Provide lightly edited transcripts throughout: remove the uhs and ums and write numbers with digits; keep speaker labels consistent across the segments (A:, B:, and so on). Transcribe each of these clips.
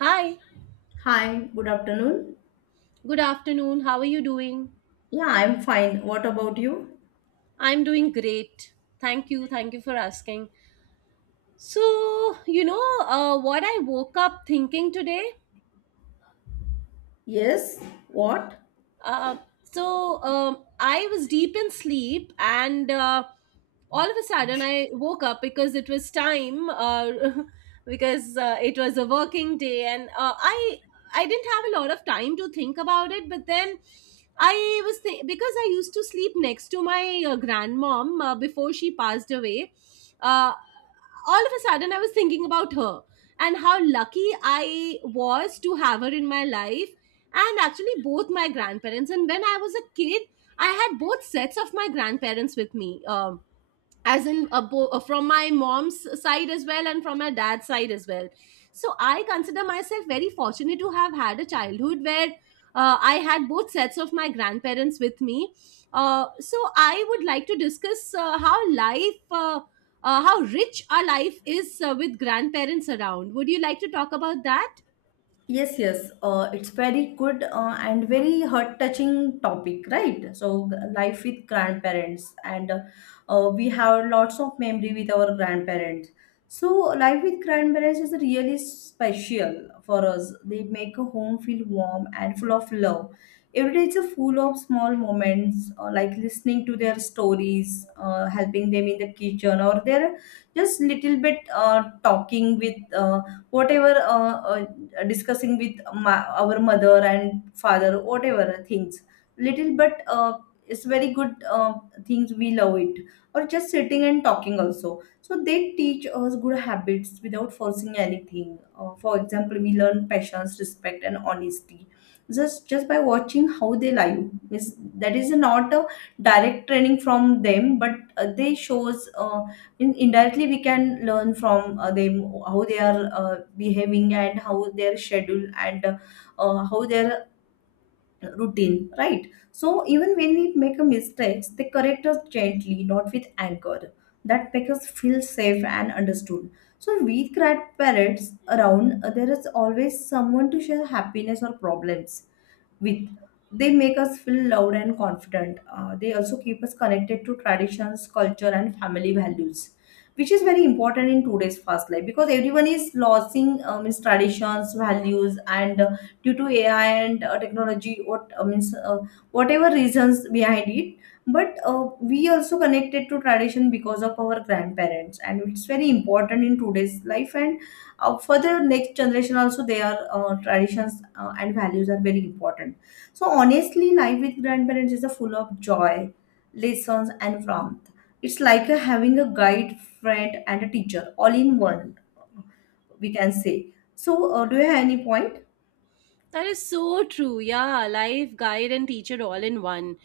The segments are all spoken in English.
A: Hi,
B: Hi, good afternoon.
A: good afternoon. How are you doing?
B: Yeah, I'm fine. What about you?
A: I'm doing great. Thank you. Thank you for asking. So, you know, what I woke up thinking today?
B: Yes, what?
A: Uh, I was deep in sleep, and all of a sudden I woke up because it was time, because it was a working day, and uh, I didn't have a lot of time to think about it. But then because I used to sleep next to my grandmom before she passed away. Uh, all of a sudden, I was thinking about her and how lucky I was to have her in my life, and actually both my grandparents. And when I was a kid, I had both sets of my grandparents with me, from my mom's side as well and from my dad's side as well. So I consider myself very fortunate to have had a childhood where I had both sets of my grandparents with me. Uh, so I would like to discuss how life how rich our life is with grandparents around. Would you like to talk about that?
B: Yes, yes. It's very good and very heart-touching topic, right? So life with grandparents, and we have lots of memory with our grandparents. So life with grandparents is really special for us. They make a home feel warm and full of love. Every day is a full of small moments, like listening to their stories, helping them in the kitchen, or they're just little bit talking with. Whatever Discussing with our mother and father whatever things little but it's very good, things we love it, or just sitting and talking also. So they teach us good habits without forcing anything. For example, we learn patience, respect, and honesty just by watching how they live. Means that is not a direct training from them, but they shows, in indirectly we can learn from them, how they are behaving, and how their schedule, and how their routine, right? So even when we make a mistake, they correct us gently, not with anger. That makes us feel safe and understood. So we grandparents around, there is always someone to share happiness or problems with. They make us feel loud and confident. They also keep us connected to traditions, culture, and family values, which is very important in today's fast life because everyone is losing, means traditions, values, and due to AI and technology, whatever reasons behind it. But we also connected to tradition because of our grandparents, and it's very important in today's life, and for the next generation also their traditions and values are very important. So honestly, life with grandparents is a full of joy, lessons, and warmth. It's like a having a guide, friend, and a teacher all in one, we can say. So, do you have any point?
A: That is so true. Yeah, life guide and teacher all in one.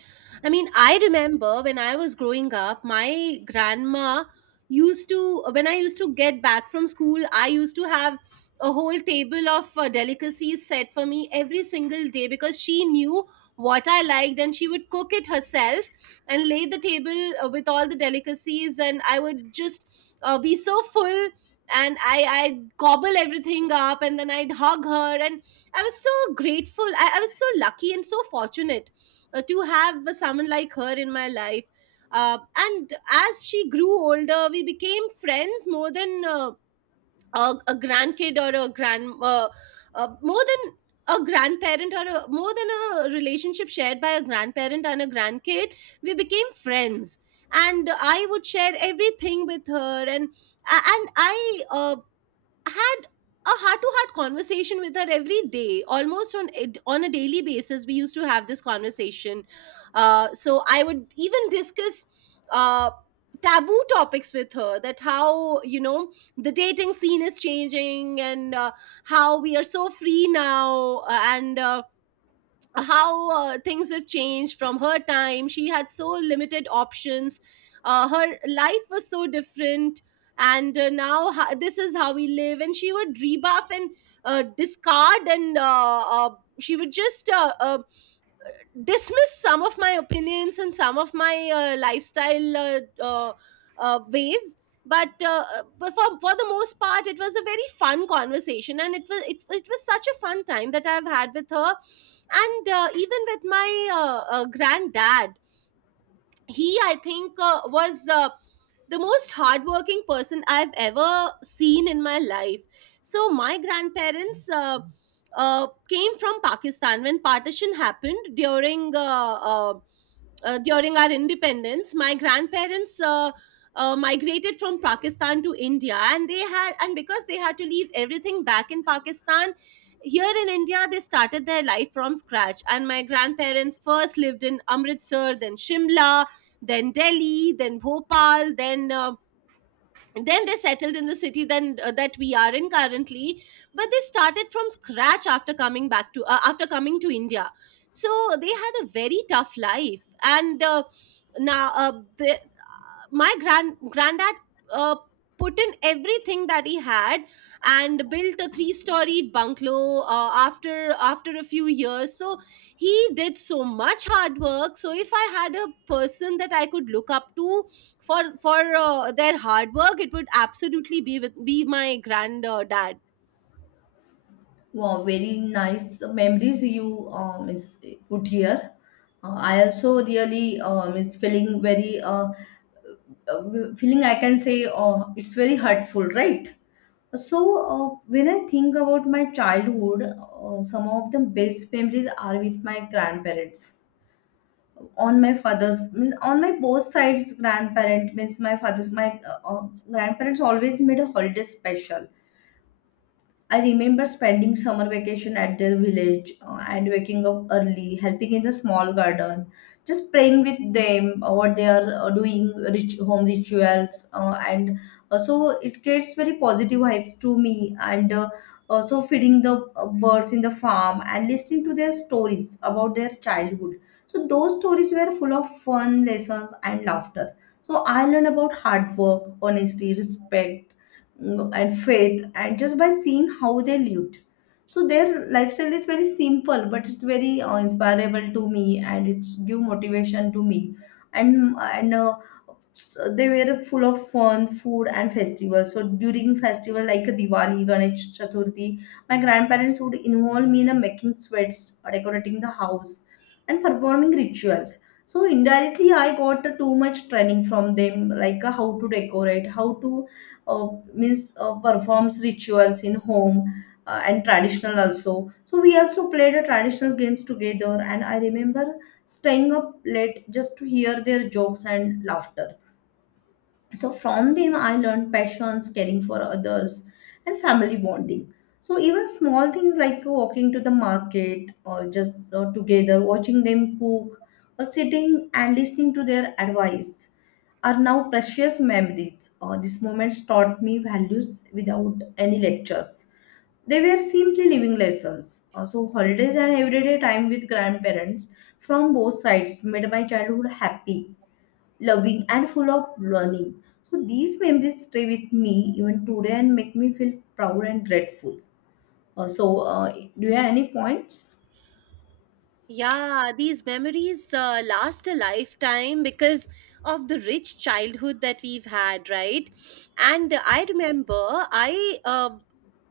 A: I mean, I remember when I was growing up, my grandma used to, when I used to get back from school, I used to have a whole table of delicacies set for me every single day, because she knew what I liked, and she would cook it herself and lay the table with all the delicacies, and I would just be so full, and I'd gobble everything up, and then I'd hug her and I was so grateful. I was so lucky and so fortunate to have someone like her in my life. And as she grew older, we became friends more than a grandkid or a more than a grandparent, or more than a relationship shared by a grandparent and a grandkid. We became friends. And I would share everything with her, and I had a heart to heart conversation with her every day. Almost on a daily basis, we used to have this conversation. Uh, so I would even discuss uh, taboo topics with her. That how you know the dating scene is changing, and how we are so free now, and how things have changed from her time. She had so limited options. Her life was so different, and now this is how we live. And she would rebuff and discard, and she would just dismiss some of my opinions and some of my lifestyle ways. But uh, but for the most part, it was a very fun conversation, and it was it was such a fun time that I've had with her. And even with my granddad, he, I think was the most hardworking person I've ever seen in my life. So my grandparents came from Pakistan when partition happened during during our independence. My grandparents migrated from Pakistan to India, and they had, and because they had to leave everything back in Pakistan, here in India they started their life from scratch. And my grandparents first lived in Amritsar, then Shimla, then Delhi, then Bhopal, then they settled in the city then that we are in currently. But they started from scratch after coming back to after coming to India. So they had a very tough life, and now the my granddad uh, put in everything that he had and built a three storied bungalow after a few years. So he did so much hard work. So if I had a person that I could look up to for their hard work, it would absolutely be be my granddad.
B: Wow, very nice memories you is put here. I also really is feeling very, uh, feeling, I can say, it's very hurtful, right? So, when I think about my childhood, some of the best memories are with my grandparents. On my father's, means on my both sides, grandparent, means my father's, my grandparents always made a holiday special. I remember spending summer vacation at their village and waking up early, helping in the small garden, just praying with them, what they are doing, rich home rituals, and so it gets very positive vibes to me. And also feeding the birds in the farm and listening to their stories about their childhood. So those stories were full of fun, lessons, and laughter. So I learned about hard work, honesty, respect, and faith, and just by seeing how they lived. So their lifestyle is very simple, but it's very inspirable to me, and it's give motivation to me. And so they were full of fun, food, and festivals. So during festival like Diwali, Ganesh Chaturthi, my grandparents would involve me in making sweats, decorating the house, and performing rituals. So indirectly, I got too much training from them, like how to decorate, how to, uh, means performs rituals in home. And traditional also. So we also played traditional games together, and I remember staying up late just to hear their jokes and laughter. So from them, I learned patience, caring for others, and family bonding. So even small things like walking to the market, or just together, watching them cook, or sitting and listening to their advice, are now precious memories. These moments taught me values without any lectures. They were simply living lessons. Also, holidays and everyday time with grandparents from both sides made my childhood happy, loving, and full of learning. So these memories stay with me even today and make me feel proud and grateful. So do you have any points?
A: Yeah, these memories last a lifetime because of the rich childhood that we've had, right? And I remember, I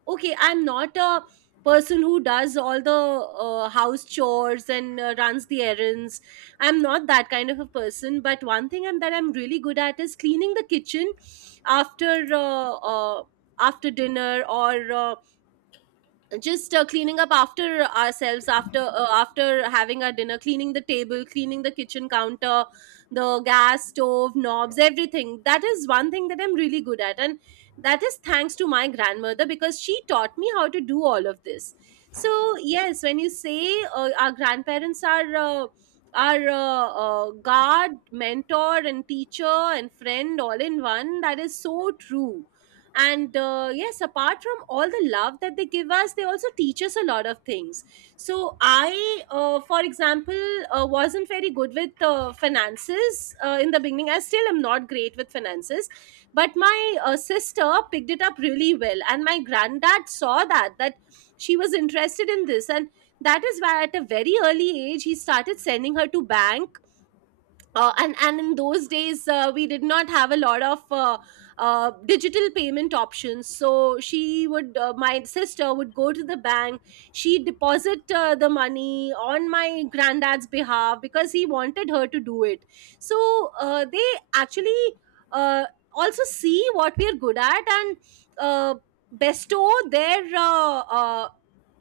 A: okay, I'm not a person who does all the house chores and runs the errands. I'm not that kind of a person, but one thing that I'm really good at is cleaning the kitchen after after dinner, or just cleaning up after ourselves, after after having our dinner, cleaning the table, cleaning the kitchen counter, the gas stove knobs, everything. That is one thing that I'm really good at, and that is thanks to my grandmother, because she taught me how to do all of this. So yes, when you say our grandparents are our guard, mentor and teacher and friend all in one, that is so true. And yes, apart from all the love that they give us, they also teach us a lot of things. So I for example, wasn't very good with finances in the beginning. I still am not great with finances, but my sister picked it up really well, and my granddad saw that she was interested in this, and that is why at a very early age he started sending her to bank. And in those days we did not have a lot of digital payment options, so she would my sister would go to the bank. She deposit the money on my granddad's behalf, because he wanted her to do it. So they actually uh, also see what we are good at, and uh, bestow their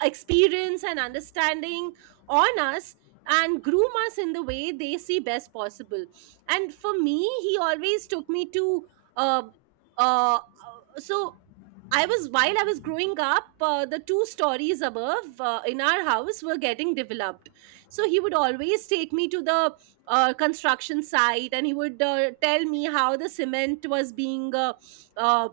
A: experience and understanding on us, and groom us in the way they see best possible. And for me, he always took me to uh, uh, so I was, while I was growing up, the two stories above in our house were getting developed. So he would always take me to the construction site, and he would tell me how the cement was being uh,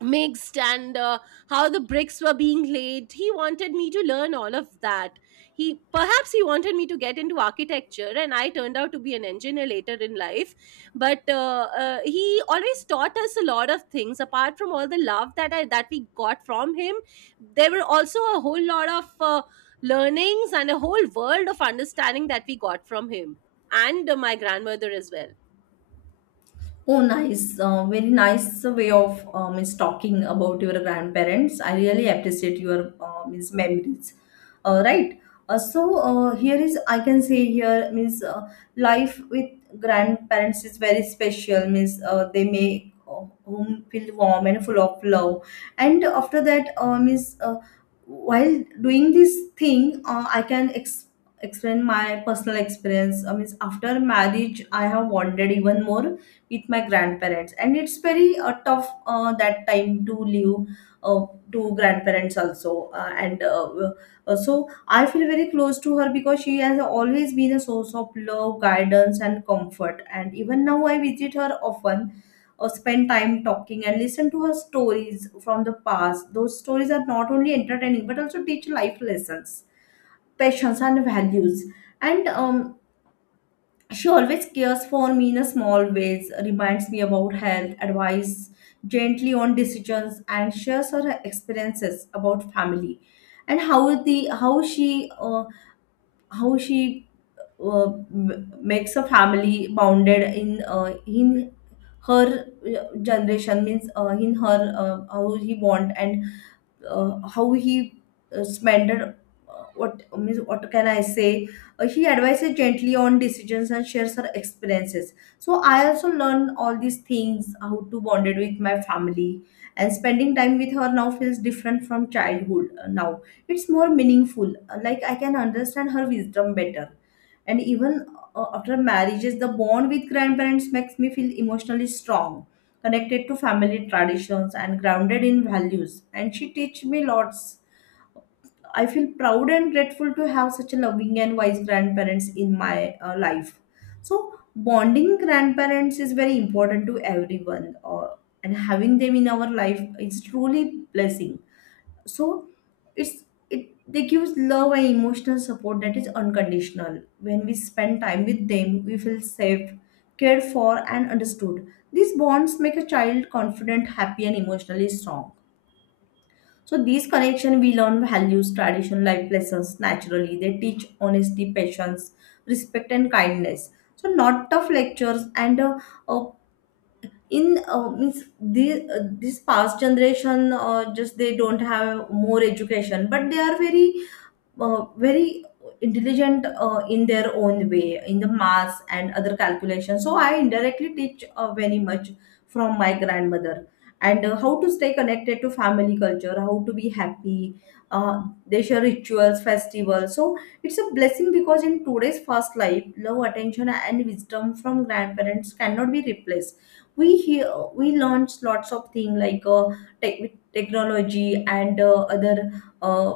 A: mixed, and how the bricks were being laid. He wanted me to learn all of that. He perhaps he wanted me to get into architecture, and I turned out to be an engineer later in life. But he always taught us a lot of things. Apart from all the love that I that we got from him, there were also a whole lot of learnings and a whole world of understanding that we got from him, and my grandmother as well.
B: Oh, nice. Very nice way of, means talking about your grandparents. I really appreciate your, means memories. Right. So here is, I can say, here means, life with grandparents is very special. Means they make home feel warm and full of love. And after that, means while doing this thing, I can explain my personal experience. Means after marriage, I have wanted even more with my grandparents, and it's very tough that time to live uh, to grandparents also, and so I feel very close to her because she has always been a source of love, guidance, and comfort, and even now I visit her often, or spend time talking and listen to her stories from the past. Those stories are not only entertaining, but also teach life lessons, passions, and values. And she always cares for me in a small ways, reminds me about health, advice gently on decisions, and shares her experiences about family, and how the how she, how she, uh, makes a family bounded in, in her generation, means in her, how he want, and how he spent, what means, what can I say? He advises gently on decisions and shares her experiences, so I also learn all these things, how to bonded with my family. And spending time with her now feels different from childhood. Now it's more meaningful. Like, I can understand her wisdom better, and even after marriages, the bond with grandparents makes me feel emotionally strong, connected to family traditions and grounded in values. And she teach me lots. I feel proud and grateful to have such a loving and wise grandparents in my life. So bonding grandparents is very important to everyone, and having them in our life is truly blessing. So it's it they gives love and emotional support that is unconditional. When we spend time with them, we feel safe, cared for, and understood. These bonds make a child confident, happy, and emotionally strong. So these connection, we learn values, traditional life lessons naturally. They teach honesty, patience, respect, and kindness, so not tough lectures. And uh, in means The, this past generation, just they don't have more education, but they are very very intelligent in their own way, in the maths and other calculations. So I indirectly teach very much from my grandmother, and how to stay connected to family culture, how to be happy. They share rituals, festivals. So it's a blessing because in today's fast life, love, attention, and wisdom from grandparents cannot be replaced. We hear, we launch lots of things like technology, and uh,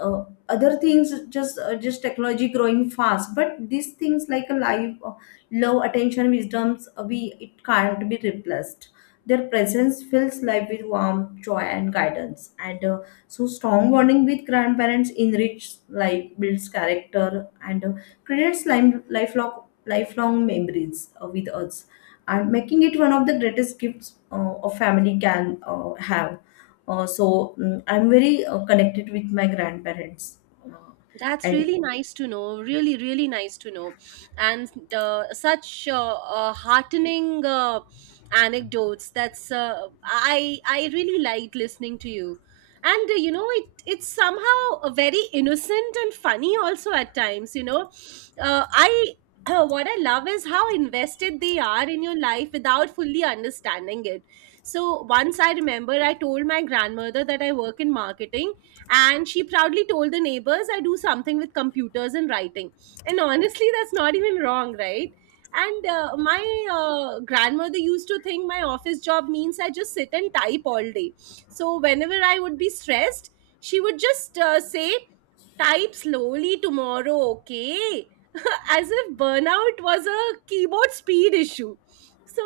B: uh, other things. Just technology growing fast, but these things like a life, love, attention, wisdoms, we, it can't be replaced. Their presence fills life with warmth, joy, and guidance, and so strong bonding with grandparents enriches life, builds character, and creates lifelong memories with us, and making it one of the greatest gifts a family can have. uh, so I'm very connected with my grandparents, uh,
A: That's
B: and
A: really nice to know. Really, really nice to know. And such heartening anecdotes. That's I really liked listening to you. And it it's somehow very innocent and funny also at times. I what I love is how invested they are in your life without fully understanding it. So once I remember, I told my grandmother that I work in marketing, and she proudly told the neighbors, I do something with computers and writing. And honestly, that's not even wrong, right? And my grandmother used to think my office job means I just sit and type all day. So whenever I would be stressed, she would just say, "Type slowly tomorrow, okay?" As if burnout was a keyboard speed issue. So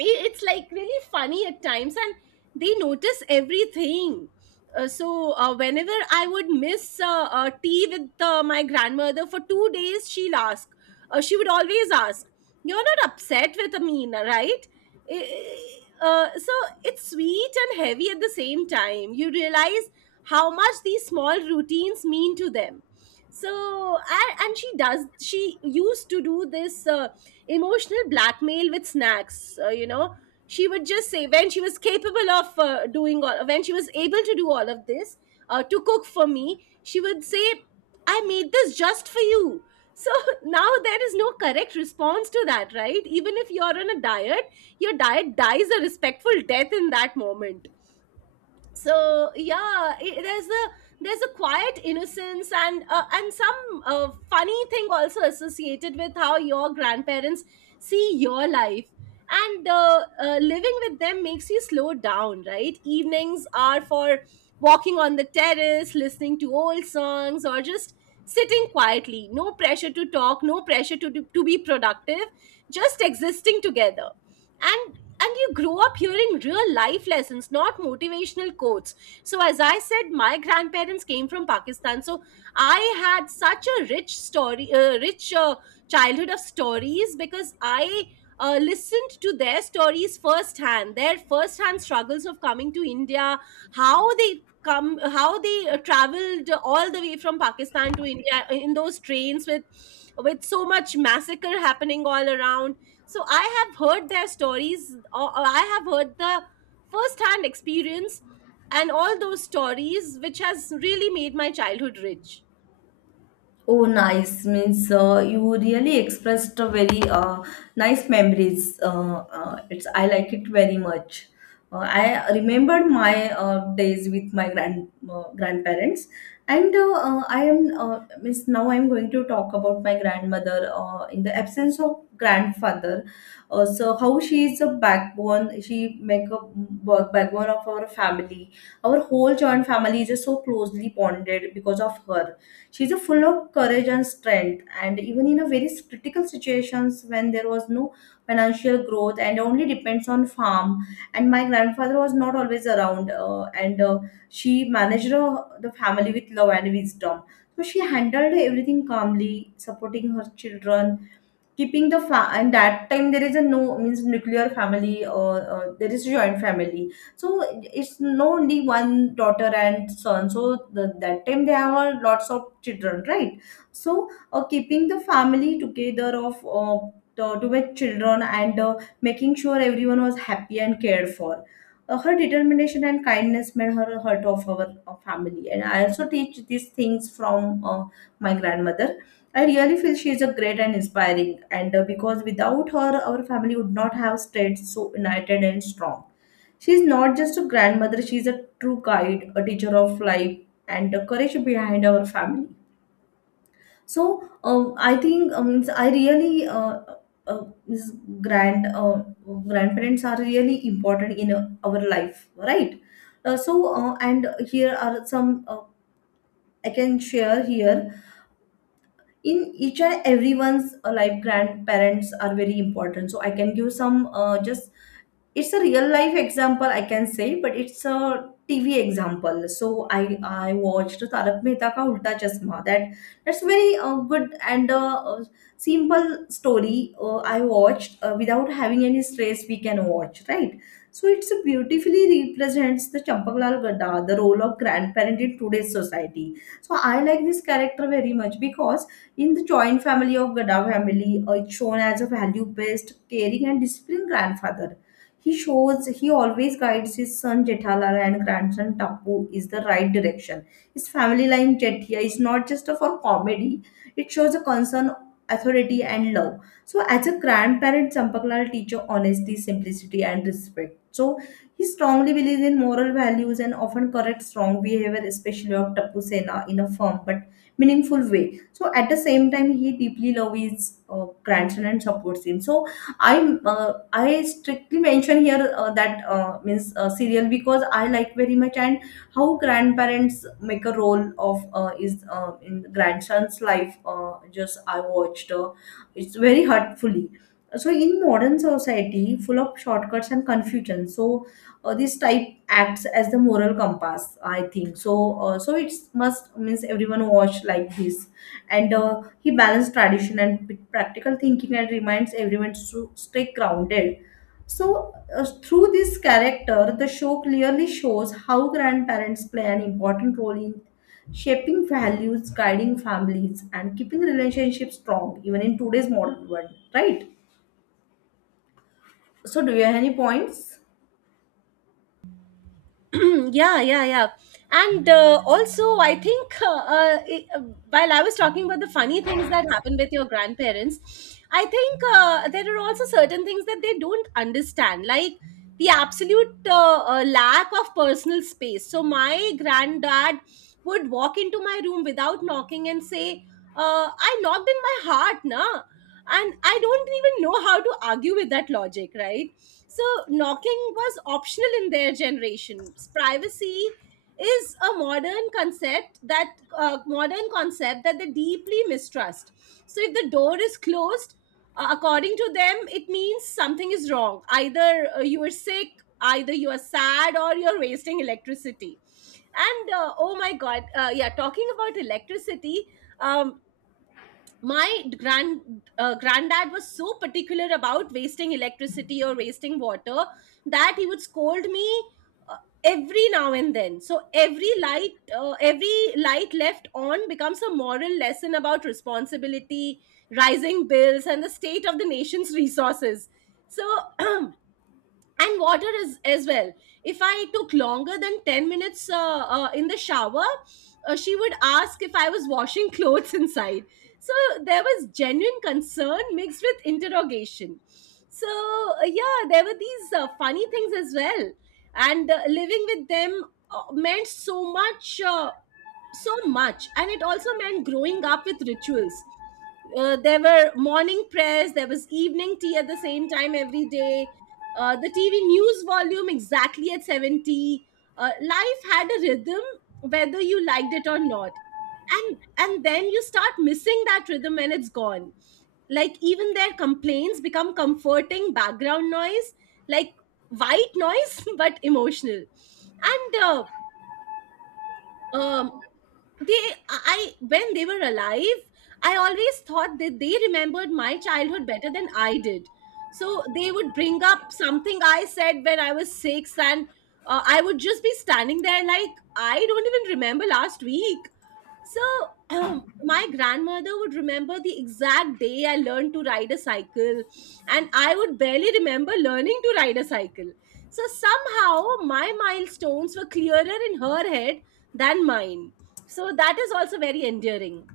A: it's like really funny at times. And they notice everything. uh, so Whenever I would miss tea with my grandmother for 2 days, she'll ask, she would always ask, "You're not upset with Amina, right?" I- I- uh, so it's sweet and heavy at the same time. You realize how much these small routines mean to them. So and she used to do this emotional blackmail with snacks. She would just say, when she was capable of when she was able to do all of this to cook for me, she would say, "I made this just for you." So now there is no correct response to that, right? Even if you're on a diet, your diet dies a respectful death in that moment. So yeah i there's a quiet innocence and some funny thing also associated with how your grandparents see your life. And living with them makes you slow down, right? Evenings are for walking on the terrace, listening to old songs, or just sitting quietly. No pressure to talk, no pressure to be productive, just existing together. And and you grow up hearing real life lessons, not motivational quotes. So as I said, my grandparents came from Pakistan, so I had such a rich story, rich childhood of stories, because I listened to their stories firsthand, their firsthand struggles of coming to India, how they come how they traveled all the way from Pakistan to India in those trains with so much massacre happening all around. So I have heard their stories, or I have heard the first-hand experience, and all those stories, which has really made my childhood rich.
B: Oh, nice. Means you really expressed a very nice memories. It's, I like it very much. I remembered my days with my grandparents, and I am, means now I'm going to talk about my grandmother in the absence of grandfather. So how she is a backbone. She make a backbone of our family. Our whole joint family is just so closely bonded because of her. She's a full of courage and strength, and even in a very critical situations when there was no financial growth and only depends on farm. And my grandfather was not always around, and she managed the family with love and wisdom. So she handled everything calmly, supporting her children, keeping the And that time there is a no means nuclear family, or there is joint family. So it's no only one daughter and son. So that time they have a lots of children, right? So keeping the family together of, the two children, and making sure everyone was happy and cared for. Her determination and kindness made her a heart of our family, and I also teach these things from my grandmother. I really feel she is a great and inspiring, and because without her, our family would not have stayed so united and strong. She is not just a grandmother, she is a true guide, a teacher of life, and the courage behind our family. So I think I really, uh, means grand uh, grandparents are really important in our life, right? And here are some I can share here in each and everyone's life grandparents are very important, so I can give some just it's a real life example I can say, but it's a TV example. So i I watched Tarak Mehta Ka Ulta Chashma. That's very good and simple story. I watched, without having any stress we can watch, right? So it's a beautifully represents the Champaklal Gadda, the role of grandparent in today's society. So I like this character very much because in the joint family of Gadda family, it's shown as a value based caring and disciplined grandfather. He shows, he always guides his son Jethalara and grandson Tapu is the right direction. His family line Jethia is not just for comedy; it shows a concern, authority, and love. So, as a grandparent, Champaklal teaches honesty, simplicity, and respect. So, he strongly believes in moral values and often corrects wrong behavior, especially of Tapu Sena, in a firm but meaningful way. So, at the same time, he deeply loves his grandson and supports him. So, I strictly mention here that means serial because I like very much, and how grandparents make a role of is in grandson's life. Just I watched, it's very hurtfully. So in modern society, full of shortcuts and confusion, so this type acts as the moral compass, I think so. So it's must means everyone watch like this, and he balanced tradition and with practical thinking and reminds everyone to stay grounded. So, through this character, the show clearly shows how grandparents play an important role in shaping values, guiding families, and keeping relationships strong, even in today's modern world, right? So, do you have any points?
A: Yeah. And also I think while I was talking about the funny things that happen with your grandparents, I think there are also certain things that they don't understand, like the absolute lack of personal space. So my granddad would walk into my room without knocking and say, "I knocked in my heart, na." And I don't even know how to argue with that logic, right? So knocking was optional in their generation. Privacy is a modern concept that Modern concept that they deeply mistrust. So if the door is closed, according to them it means something is wrong: either you are sick, either you are sad, or you're wasting electricity. And oh my god, yeah, talking about electricity, um, my granddad was so particular about wasting electricity or wasting water that he would scold me uh, every now and then. So every light, every light left on becomes a moral lesson about responsibility, rising bills, and the state of the nation's resources. So and water as well, if I took longer than 10 minutes in the shower, she would ask if I was washing clothes inside. So there was genuine concern mixed with interrogation. So yeah, there were these funny things as well. And living with them meant so much, so much. And it also meant growing up with rituals. There were morning prayers, there was evening tea at the same time every day, the TV news volume exactly at 70. Life had a rhythm, whether you liked it or not. And then you start missing that rhythm when it's gone. Like, even their complaints become comforting background noise, like white noise, but emotional. And um they I, when they were alive, I always thought that they remembered my childhood better than I did. So they would bring up something I said when I was 6, and I would just be standing there like, "I don't even remember last week." So my grandmother would remember the exact day I learned to ride a cycle, and I would barely remember learning to ride a cycle. So somehow my milestones were clearer in her head than mine. So that is also very endearing.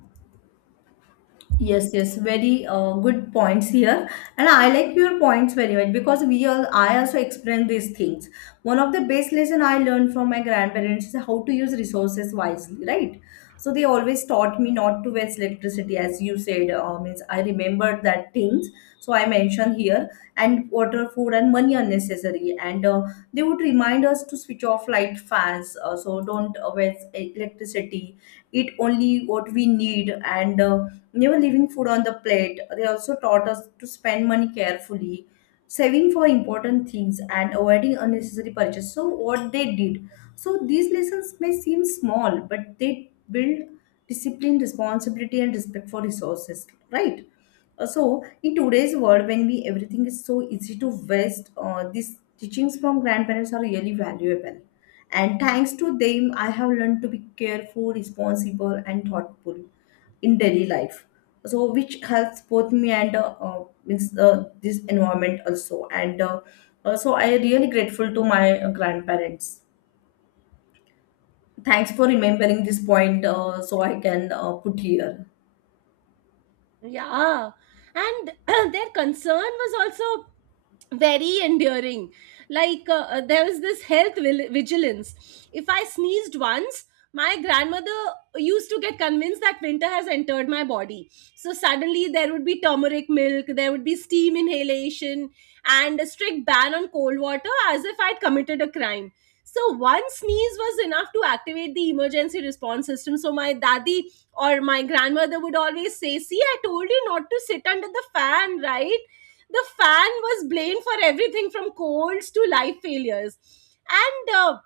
B: Yes, yes, very good points here, and I like your points very much because we all I also experience these things. One of the best lesson I learned from my grandparents is how to use resources wisely, right? So they always taught me not to waste electricity, as you said. Means I remembered that things. So I mentioned here, and water, food, and money are necessary, and they would remind us to switch off light fans. So don't waste e-, electricity. Eat only what we need and never leaving food on the plate. They also taught us to spend money carefully, saving for important things, and avoiding unnecessary purchases. So, what they did, so these lessons may seem small, but they build discipline, responsibility, and respect for resources, right? So in today's world, when we everything is so easy to waste, these teachings from grandparents are really valuable. And thanks to them, I have learned to be careful, responsible, and thoughtful in daily life. So which helps both me and means this environment also. And so I am really grateful to my grandparents. Thanks for remembering this point, so I can put here.
A: Yeah. And their concern was also very endearing. Like there was this health vigilance. If I sneezed once, my grandmother used to get convinced that winter has entered my body. So suddenly there would be turmeric milk, there would be steam inhalation, and a strict ban on cold water, as if I'd committed a crime. So one sneeze was enough to activate the emergency response system. So my daddy or my grandmother would always say, "See, I told you not to sit under the fan," right? The fan was blamed for everything from colds to life failures. And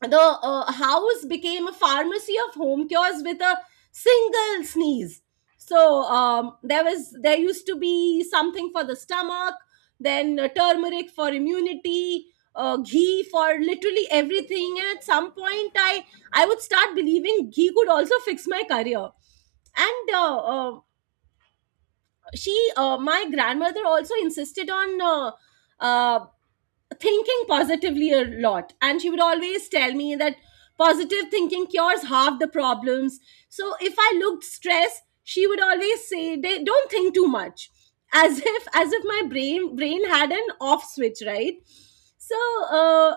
A: the house became a pharmacy of home cures with a single sneeze. So there used to be something for the stomach, then turmeric for immunity, ghee for literally everything. And at some point I would start believing ghee could also fix my career. And she my grandmother also insisted on uh, thinking positively a lot, and she would always tell me that positive thinking cures half the problems. So if I looked stressed, she would always say, " don't think too much," as if, as if my brain had an off switch, right? So uh,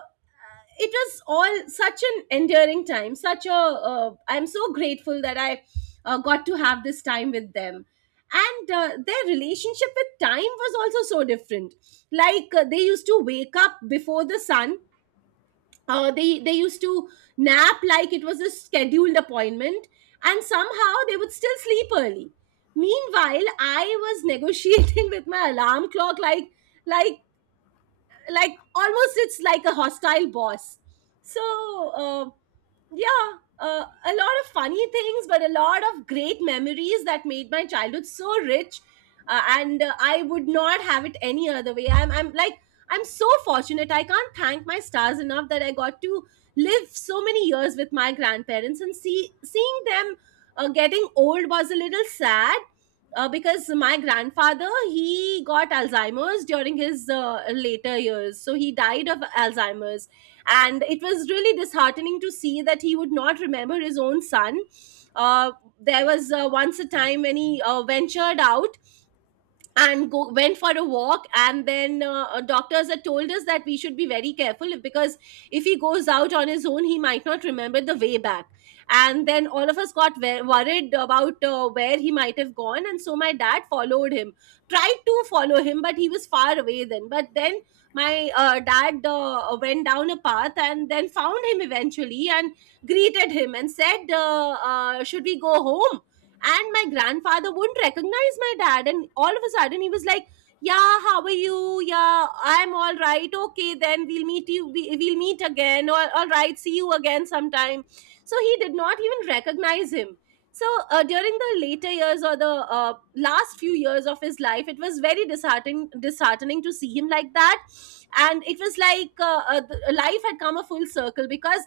A: it was all such an endearing time, such a I'm so grateful that I got to have this time with them. And their relationship with time was also so different. Like they used to wake up before the sun. They used to nap like it was a scheduled appointment, and somehow they would still sleep early. Meanwhile, I was negotiating with my alarm clock like, like almost it's like a hostile boss. So uh, yeah a lot of funny things, but a lot of great memories that made my childhood so rich. And I would not have it any other way. I'm like, I'm so fortunate, I can't thank my stars enough that I got to live so many years with my grandparents. And seeing them getting old was a little sad, because my grandfather, he got Alzheimer's during his later years, so he died of Alzheimer's. And it was really disheartening to see that he would not remember his own son. uh, there was once a time when he ventured out and go went for a walk. And then doctors had told us that we should be very careful, because if he goes out on his own he might not remember the way back. And then all of us got worried about where he might have gone, and so my dad followed him, tried to follow him, but he was far away then. But then my dad went down a path and then found him eventually, and greeted him and said, "Should we go home?" And my grandfather wouldn't recognize my dad. And all of a sudden, he was like, "Yeah, how are you? Yeah, I'm all right. Okay, then we'll meet you, we'll meet again. Or all right, see you again sometime." So he did not even recognize him. So during the later years, or the last few years of his life, it was very disheartening to see him like that. And it was like life had come a full circle, because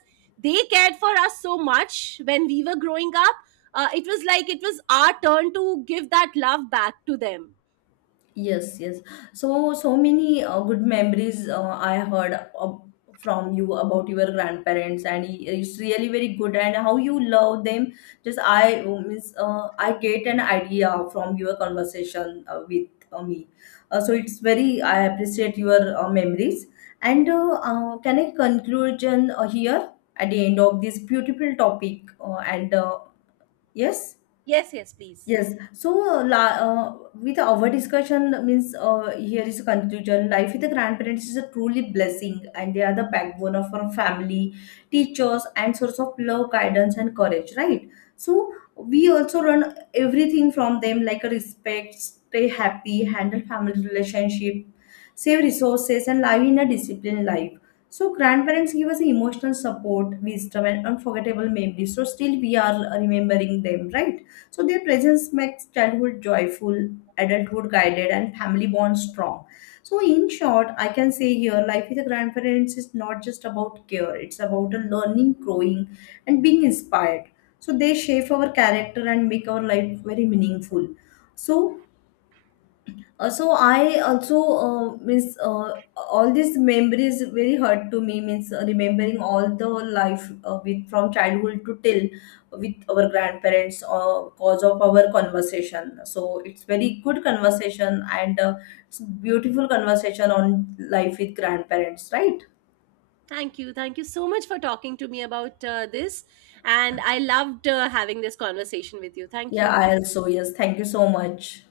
A: they cared for us so much when we were growing up. It was like it was our turn to give that love back to them.
B: Yes, yes. So, so many good memories I heard ab- from you about your grandparents, and I- it's really very good. And how you love them, just I means I get an idea from your conversation with me. So it's very I appreciate your memories. And Can I conclusion here at the end of this beautiful topic? And Yes.
A: Yes, yes, please.
B: Yes. So, la uh, with our discussion, means here is a conclusion. Life with the grandparents is a truly blessing, and they are the backbone of our family, teachers, and source of love, guidance, and courage. Right. So we also learn everything from them, like a respect, stay happy, handle family relationship, save resources, and live in a disciplined life. So grandparents give us emotional support, wisdom, and unforgettable memories. So still we are remembering them, right? So their presence makes childhood joyful, adulthood guided, and family bonds strong. So in short, I can say here, life with the grandparents is not just about care; it's about a learning, growing, and being inspired. So they shape our character and make our life very meaningful. So so I also means all these memories very hurt to me means remembering all the life with from childhood to till with our grandparents cause of our conversation. So it's very good conversation, and it's beautiful conversation on life with grandparents, right?
A: Thank you, thank you so much for talking to me about this, and I loved having this conversation with you. Thank
B: Yeah,
A: you.
B: I also yes. Thank you so much.